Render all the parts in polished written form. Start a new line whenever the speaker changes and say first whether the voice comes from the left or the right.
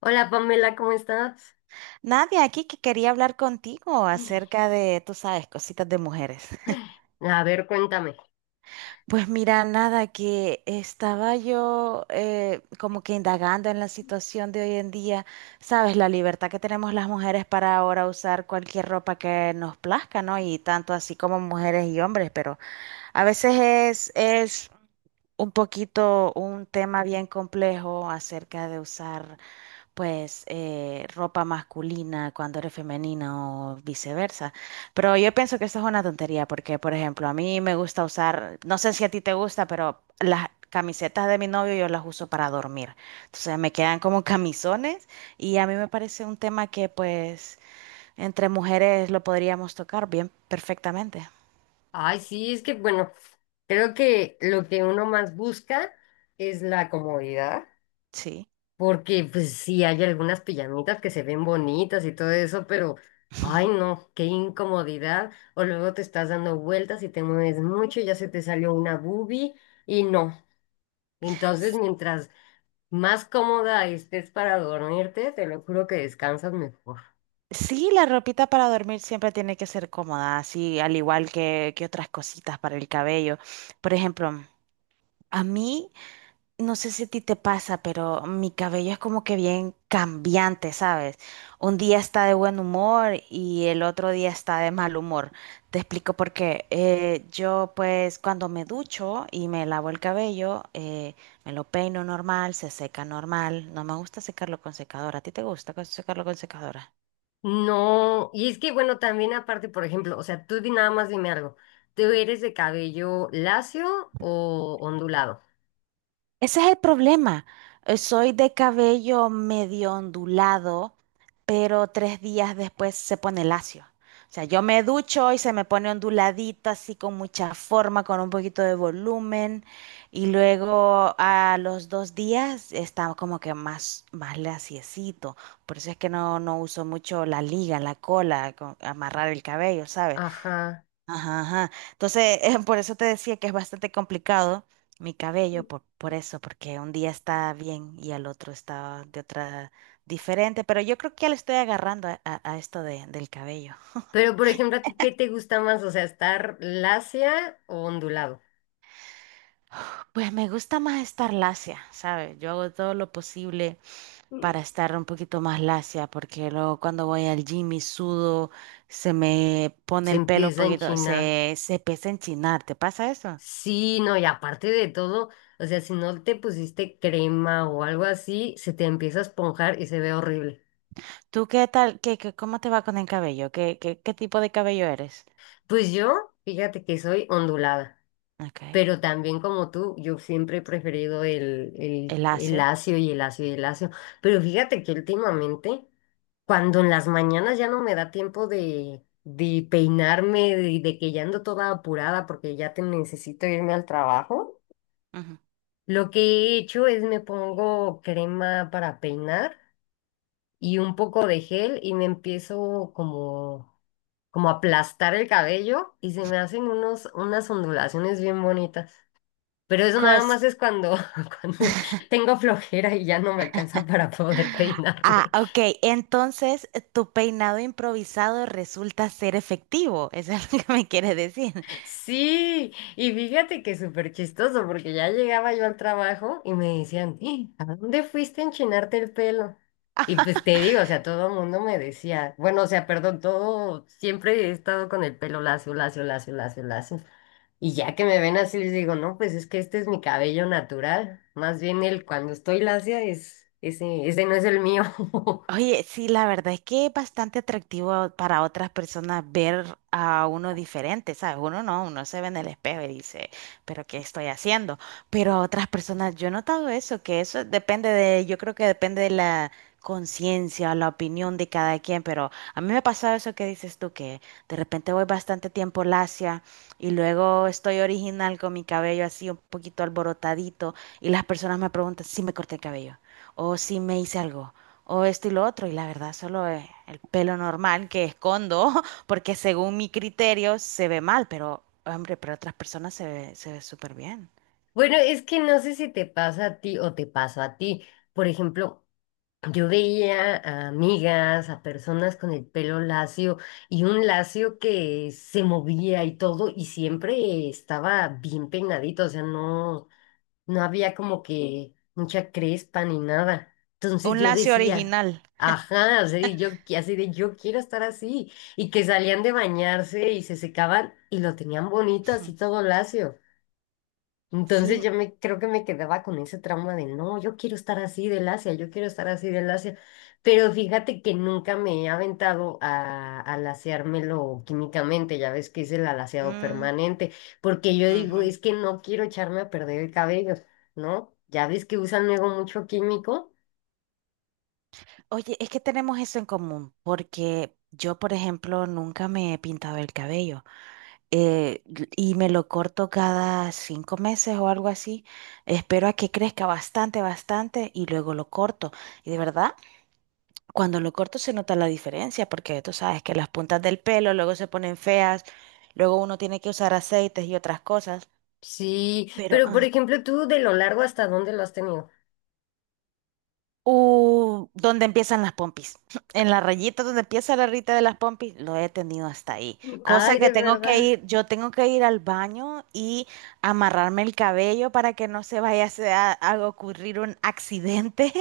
left: Hola, Pamela, ¿cómo estás?
right: Nadia, aquí que quería hablar contigo acerca de, tú sabes, cositas de mujeres.
left: A ver, cuéntame.
right: Pues mira, nada, que estaba yo como que indagando en la situación de hoy en día, sabes, la libertad que tenemos las mujeres para ahora usar cualquier ropa que nos plazca, ¿no? Y tanto así como mujeres y hombres, pero a veces es un poquito un tema bien complejo acerca de usar, pues ropa masculina cuando eres femenina o viceversa. Pero yo pienso que eso es una tontería porque, por ejemplo, a mí me gusta usar, no sé si a ti te gusta, pero las camisetas de mi novio yo las uso para dormir. Entonces me quedan como camisones y a mí me parece un tema que pues entre mujeres lo podríamos tocar bien perfectamente.
left: Ay, sí, es que bueno, creo que lo que uno más busca es la comodidad,
right: Sí.
left: porque pues sí hay algunas pijamitas que se ven bonitas y todo eso, pero ay no, qué incomodidad. O luego te estás dando vueltas y te mueves mucho, ya se te salió una boobie y no. Entonces,
right: S-
left: mientras más cómoda estés para dormirte, te lo juro que descansas mejor.
right: Sí, la ropita para dormir siempre tiene que ser cómoda, así al igual que otras cositas para el cabello. Por ejemplo, a mí, no sé si a ti te pasa, pero mi cabello es como que bien cambiante, ¿sabes? Un día está de buen humor y el otro día está de mal humor. Te explico por qué. Yo pues cuando me ducho y me lavo el cabello, me lo peino normal, se seca normal. No me gusta secarlo con secadora. ¿A ti te gusta secarlo con secadora?
left: No, y es que bueno, también aparte, por ejemplo, o sea, nada más dime algo. ¿Tú eres de cabello lacio o ondulado?
right: Ese es el problema. Soy de cabello medio ondulado, pero tres días después se pone lacio. O sea, yo me ducho y se me pone onduladito, así con mucha forma, con un poquito de volumen. Y luego a los dos días está como que más, más laciecito. Por eso es que no uso mucho la liga, la cola, amarrar el cabello, ¿sabes?
left: Ajá.
right: Ajá, ajá. Entonces, por eso te decía que es bastante complicado mi cabello, por eso, porque un día está bien y al otro está de otra diferente, pero yo creo que ya le estoy agarrando a esto del cabello.
left: Pero por ejemplo, ¿a ti qué te gusta más? O sea, ¿estar lacia o ondulado?
right: Pues me gusta más estar lacia, ¿sabes? Yo hago todo lo posible
left: Mm.
right: para estar un poquito más lacia, porque luego cuando voy al gym y sudo, se me pone
left: Se
right: el pelo un
left: empieza en
right: poquito,
left: China.
right: se empieza a enchinar, ¿te pasa eso?
left: Sí, no, y aparte de todo, o sea, si no te pusiste crema o algo así, se te empieza a esponjar y se ve horrible.
right: ¿Tú qué tal? Cómo te va con el cabello? ¿Qué tipo de cabello eres?
left: Pues yo, fíjate que soy ondulada.
right: Ok.
left: Pero también como tú, yo siempre he preferido el, el,
right: El
left: el
right: lacio.
left: lacio y el lacio y el lacio. Pero fíjate que últimamente, cuando en las mañanas ya no me da tiempo de peinarme, de que ya ando toda apurada porque ya te necesito irme al trabajo,
right: Ujú.
left: lo que he hecho es me pongo crema para peinar y un poco de gel y me empiezo como, como a aplastar el cabello y se me hacen unos, unas ondulaciones bien bonitas. Pero eso nada
right: Cos-
left: más es cuando, cuando tengo flojera y ya no me alcanza para poder
right: ah,
left: peinarme.
right: ok. Entonces, tu peinado improvisado resulta ser efectivo. Eso es lo que me quieres decir.
left: Sí, y fíjate que es súper chistoso porque ya llegaba yo al trabajo y me decían, "Ih, ¿a dónde fuiste a enchinarte el pelo? Y pues te digo, o sea, todo el mundo me decía, bueno, o sea, perdón, todo, siempre he estado con el pelo lacio, lacio, lacio, lacio, lacio. Y ya que me ven así, les digo, no, pues es que este es mi cabello natural. Más bien el cuando estoy lacia es, ese no es el mío.
right: Oye, sí, la verdad es que es bastante atractivo para otras personas ver a uno diferente, ¿sabes? Uno no, uno se ve en el espejo y dice, pero ¿qué estoy haciendo? Pero a otras personas, yo he notado eso, que eso depende de, yo creo que depende de la conciencia, la opinión de cada quien, pero a mí me ha pasado eso que dices tú, que de repente voy bastante tiempo lacia y luego estoy original con mi cabello así un poquito alborotadito y las personas me preguntan si me corté el cabello o si me hice algo o esto y lo otro, y la verdad solo es el pelo normal que escondo, porque según mi criterio se ve mal, pero hombre, para otras personas se ve súper bien.
left: Bueno, es que no sé si te pasa a ti o te pasó a ti. Por ejemplo, yo veía a amigas, a personas con el pelo lacio y un lacio que se movía y todo y siempre estaba bien peinadito, o sea, no, no había como que mucha crespa ni nada. Entonces
right: Un
left: yo
right: lacio
left: decía,
right: original.
left: ajá, o sea, y así de yo quiero estar así y que salían de bañarse y se secaban y lo tenían bonito así todo lacio. Entonces
right: Sí.
left: yo me creo que me quedaba con ese trauma de no, yo quiero estar así del Asia, yo quiero estar así del Asia. Pero fíjate que nunca me he aventado a laseármelo químicamente, ya ves que es el alaciado
right: Mm,
left: permanente, porque yo digo,
right: ujú.
left: es que no quiero echarme a perder el cabello, ¿no? Ya ves que usan luego mucho químico.
right: Oye, es que tenemos eso en común, porque yo, por ejemplo, nunca me he pintado el cabello y me lo corto cada 5 meses o algo así. Espero a que crezca bastante, bastante y luego lo corto. Y de verdad. Cuando lo corto se nota la diferencia, porque tú sabes que las puntas del pelo luego se ponen feas, luego uno tiene que usar aceites y otras cosas,
left: Sí,
right: pero
left: pero por ejemplo, tú de lo largo hasta dónde lo has tenido.
right: ¿dónde empiezan las pompis? En la rayita donde empieza la rita de las pompis, lo he tenido hasta ahí. Cosa
left: Ay, de
right: que tengo que
left: verdad.
right: ir, yo tengo que ir al baño y amarrarme el cabello para que no se vaya a ocurrir un accidente.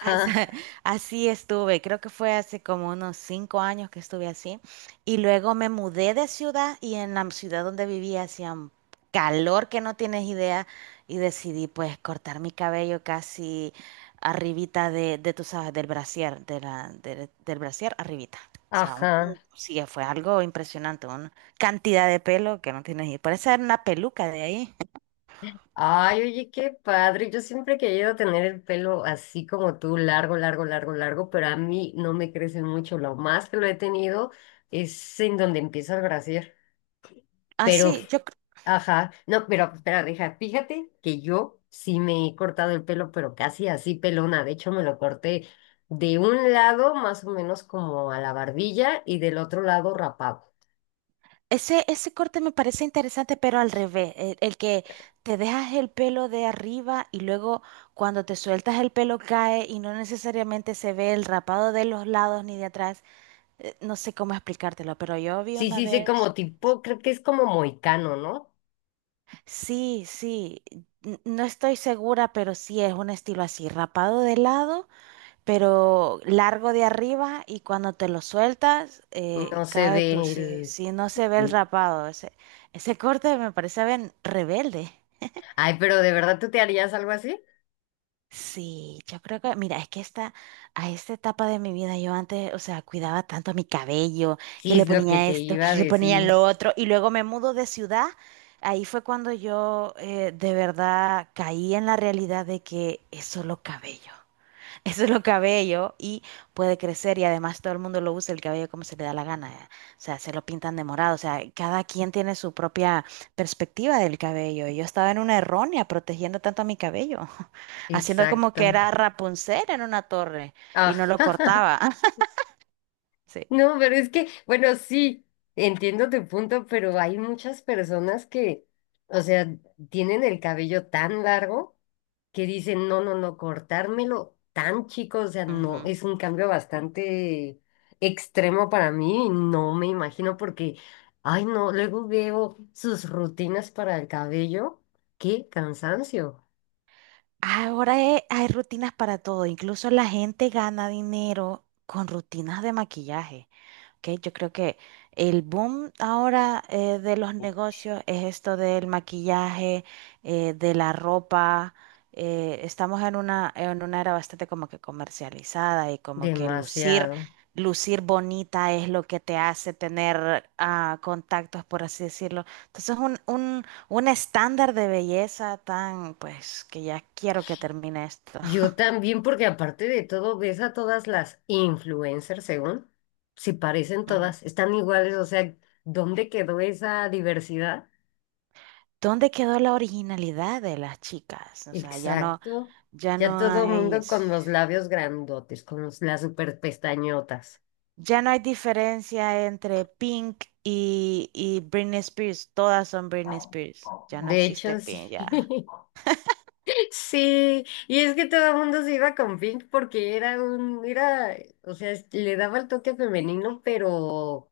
right: Así así estuve, creo que fue hace como unos 5 años que estuve así. Y luego me mudé de ciudad y en la ciudad donde vivía hacía un calor que no tienes idea y decidí pues cortar mi cabello casi arribita de tú sabes, del brasier, del brasier arribita. O sea,
left: ajá.
right: sí, fue algo impresionante, una cantidad de pelo que no tienes idea. Parece una peluca de ahí.
left: Ay, oye, qué padre. Yo siempre he querido tener el pelo así como tú, largo, largo, largo, largo, pero a mí no me crece mucho. Lo más que lo he tenido es en donde empieza el brasier. Pero,
right: Así, yo
left: ajá, no, pero espera, deja, fíjate que yo sí me he cortado el pelo, pero casi así pelona. De hecho, me lo corté de un lado más o menos como a la barbilla y del otro lado rapado.
right: ese, ese corte me parece interesante, pero al revés, el que te dejas el pelo de arriba y luego cuando te sueltas el pelo cae y no necesariamente se ve el rapado de los lados ni de atrás. No sé cómo explicártelo, pero yo vi
left: Sí,
right: una
left: sí, sí,
right: vez.
left: como tipo, creo que es como moicano, ¿no?
right: Sí, sí, no estoy segura, pero sí es un estilo así, rapado de lado pero largo de arriba y cuando te lo sueltas,
left: No se
right: cae
left: ve
right: tú. Si,
left: el...
right: si no se ve el rapado, ese corte me parece bien rebelde.
left: Ay, pero ¿de verdad tú te harías algo así?
right: Sí, yo creo que, mira, es que a esta etapa de mi vida yo antes, o sea, cuidaba tanto mi cabello, que
left: Sí,
right: le
left: es lo que
right: ponía
left: te
right: esto,
left: iba a
right: que le ponía
left: decir.
right: lo otro, y luego me mudo de ciudad. Ahí fue cuando yo de verdad caí en la realidad de que es solo cabello. Eso es lo cabello y puede crecer y además todo el mundo lo usa el cabello como se le da la gana. O sea, se lo pintan de morado. O sea, cada quien tiene su propia perspectiva del cabello. Y yo estaba en una errónea protegiendo tanto a mi cabello, haciendo como que
left: Exacto.
right: era Rapunzel en una torre y
left: Ah,
right: no lo cortaba. Sí.
left: No, pero es que, bueno, sí, entiendo tu punto, pero hay muchas personas que, o sea, tienen el cabello tan largo que dicen, no, no, no, cortármelo tan chico, o sea, no,
right: Ujú.
left: es un cambio bastante extremo para mí, y no me imagino porque, ay, no, luego veo sus rutinas para el cabello, qué cansancio.
right: Ahora hay rutinas para todo. Incluso la gente gana dinero con rutinas de maquillaje, que yo creo que el boom ahora, de los negocios es esto del maquillaje, de la ropa. Estamos en una era bastante como que comercializada y como que lucir,
left: Demasiado.
right: lucir bonita es lo que te hace tener contactos, por así decirlo. Entonces, un estándar de belleza tan, pues, que ya quiero que termine esto.
left: Yo también, porque aparte de todo, ves a todas las influencers, según, si parecen
right: Ujú.
left: todas, están iguales, o sea, ¿dónde quedó esa diversidad?
right: ¿Dónde quedó la originalidad de las chicas? O sea, ya no.
left: Exacto.
right: Ya
left: Ya
right: no
left: todo
right: hay,
left: mundo con los labios grandotes, con las super pestañotas.
right: ya no hay diferencia entre Pink y Britney Spears. Todas son Britney Spears. Ya no
left: De
right: existe
left: hecho, sí.
right: Pink, ya.
left: Sí, y es que todo el mundo se iba con Pink porque era un, era, o sea, le daba el toque femenino, pero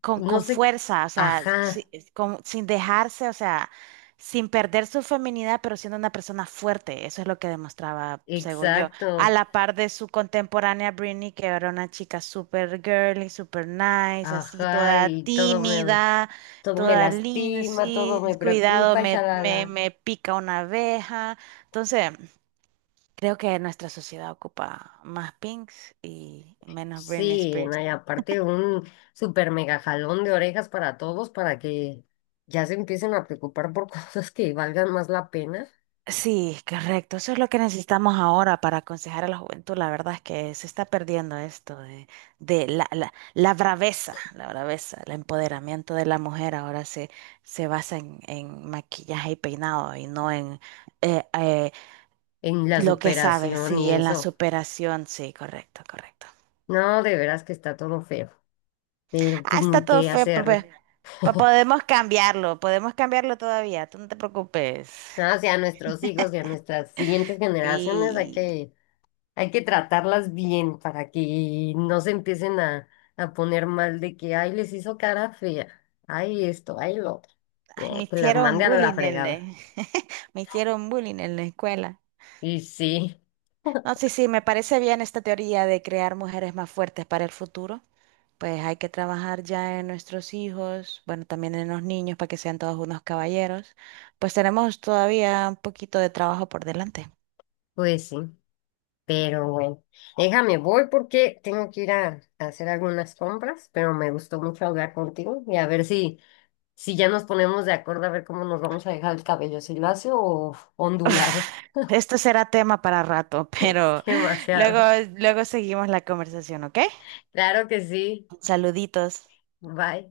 right: con,
left: no
right: con
left: sé,
right: fuerza, o sea,
left: ajá.
right: sin dejarse, o sea, sin perder su feminidad, pero siendo una persona fuerte. Eso es lo que demostraba, según yo. A
left: Exacto,
right: la par de su contemporánea Britney, que era una chica súper girly, súper nice, así,
left: ajá,
right: toda
left: y
right: tímida,
left: todo me
right: toda linda,
left: lastima,
right: así,
left: todo me
right: cuidado,
left: preocupa,
right: me, me,
left: shalala.
right: me pica una abeja. Entonces, creo que nuestra sociedad ocupa más Pinks y menos Britney
left: Sí, no,
right: Spears.
left: y aparte un super mega jalón de orejas para todos para que ya se empiecen a preocupar por cosas que valgan más la pena
right: Sí, correcto. Eso es lo que necesitamos ahora para aconsejar a la juventud. La verdad es que se está perdiendo esto de la braveza, el empoderamiento de la mujer ahora se basa en maquillaje y peinado y no en eh, eh,
left: en la
right: lo que sabe,
left: superación
right: sí,
left: y
right: en la
left: eso.
right: superación. Sí, correcto, correcto.
left: No, de veras que está todo feo, pero
right: Ah,
left: pues
right: está
left: ni
right: todo
left: qué
right: feo, papá.
left: hacer.
right: Podemos cambiarlo todavía, tú no te preocupes.
left: No, o sea, nuestros hijos y a nuestras siguientes generaciones hay
right: Sí.
left: que hay que tratarlas bien para que no se empiecen a poner mal de que, ay, les hizo cara fea, ay, esto, ay, lo otro.
right: Ay, me
left: Que las
right: hicieron
left: mande a la
right: bullying en la...
left: fregada.
right: Me hicieron bullying en la escuela.
left: Y sí,
right: No, sí, sí, me parece bien esta teoría de crear mujeres más fuertes para el futuro. Pues hay que trabajar ya en nuestros hijos, bueno, también en los niños para que sean todos unos caballeros. Pues tenemos todavía un poquito de trabajo por delante.
left: pues sí, pero bueno, déjame, voy porque tengo que ir a hacer algunas compras, pero me gustó mucho hablar contigo y a ver si, si ya nos ponemos de acuerdo a ver cómo nos vamos a dejar el cabello, si lacio o ondulado.
right: Esto será tema para rato,
left: Es
right: pero luego,
left: demasiado.
right: luego seguimos la conversación, ¿ok?
left: Claro que sí,
right: Saluditos.
left: bye.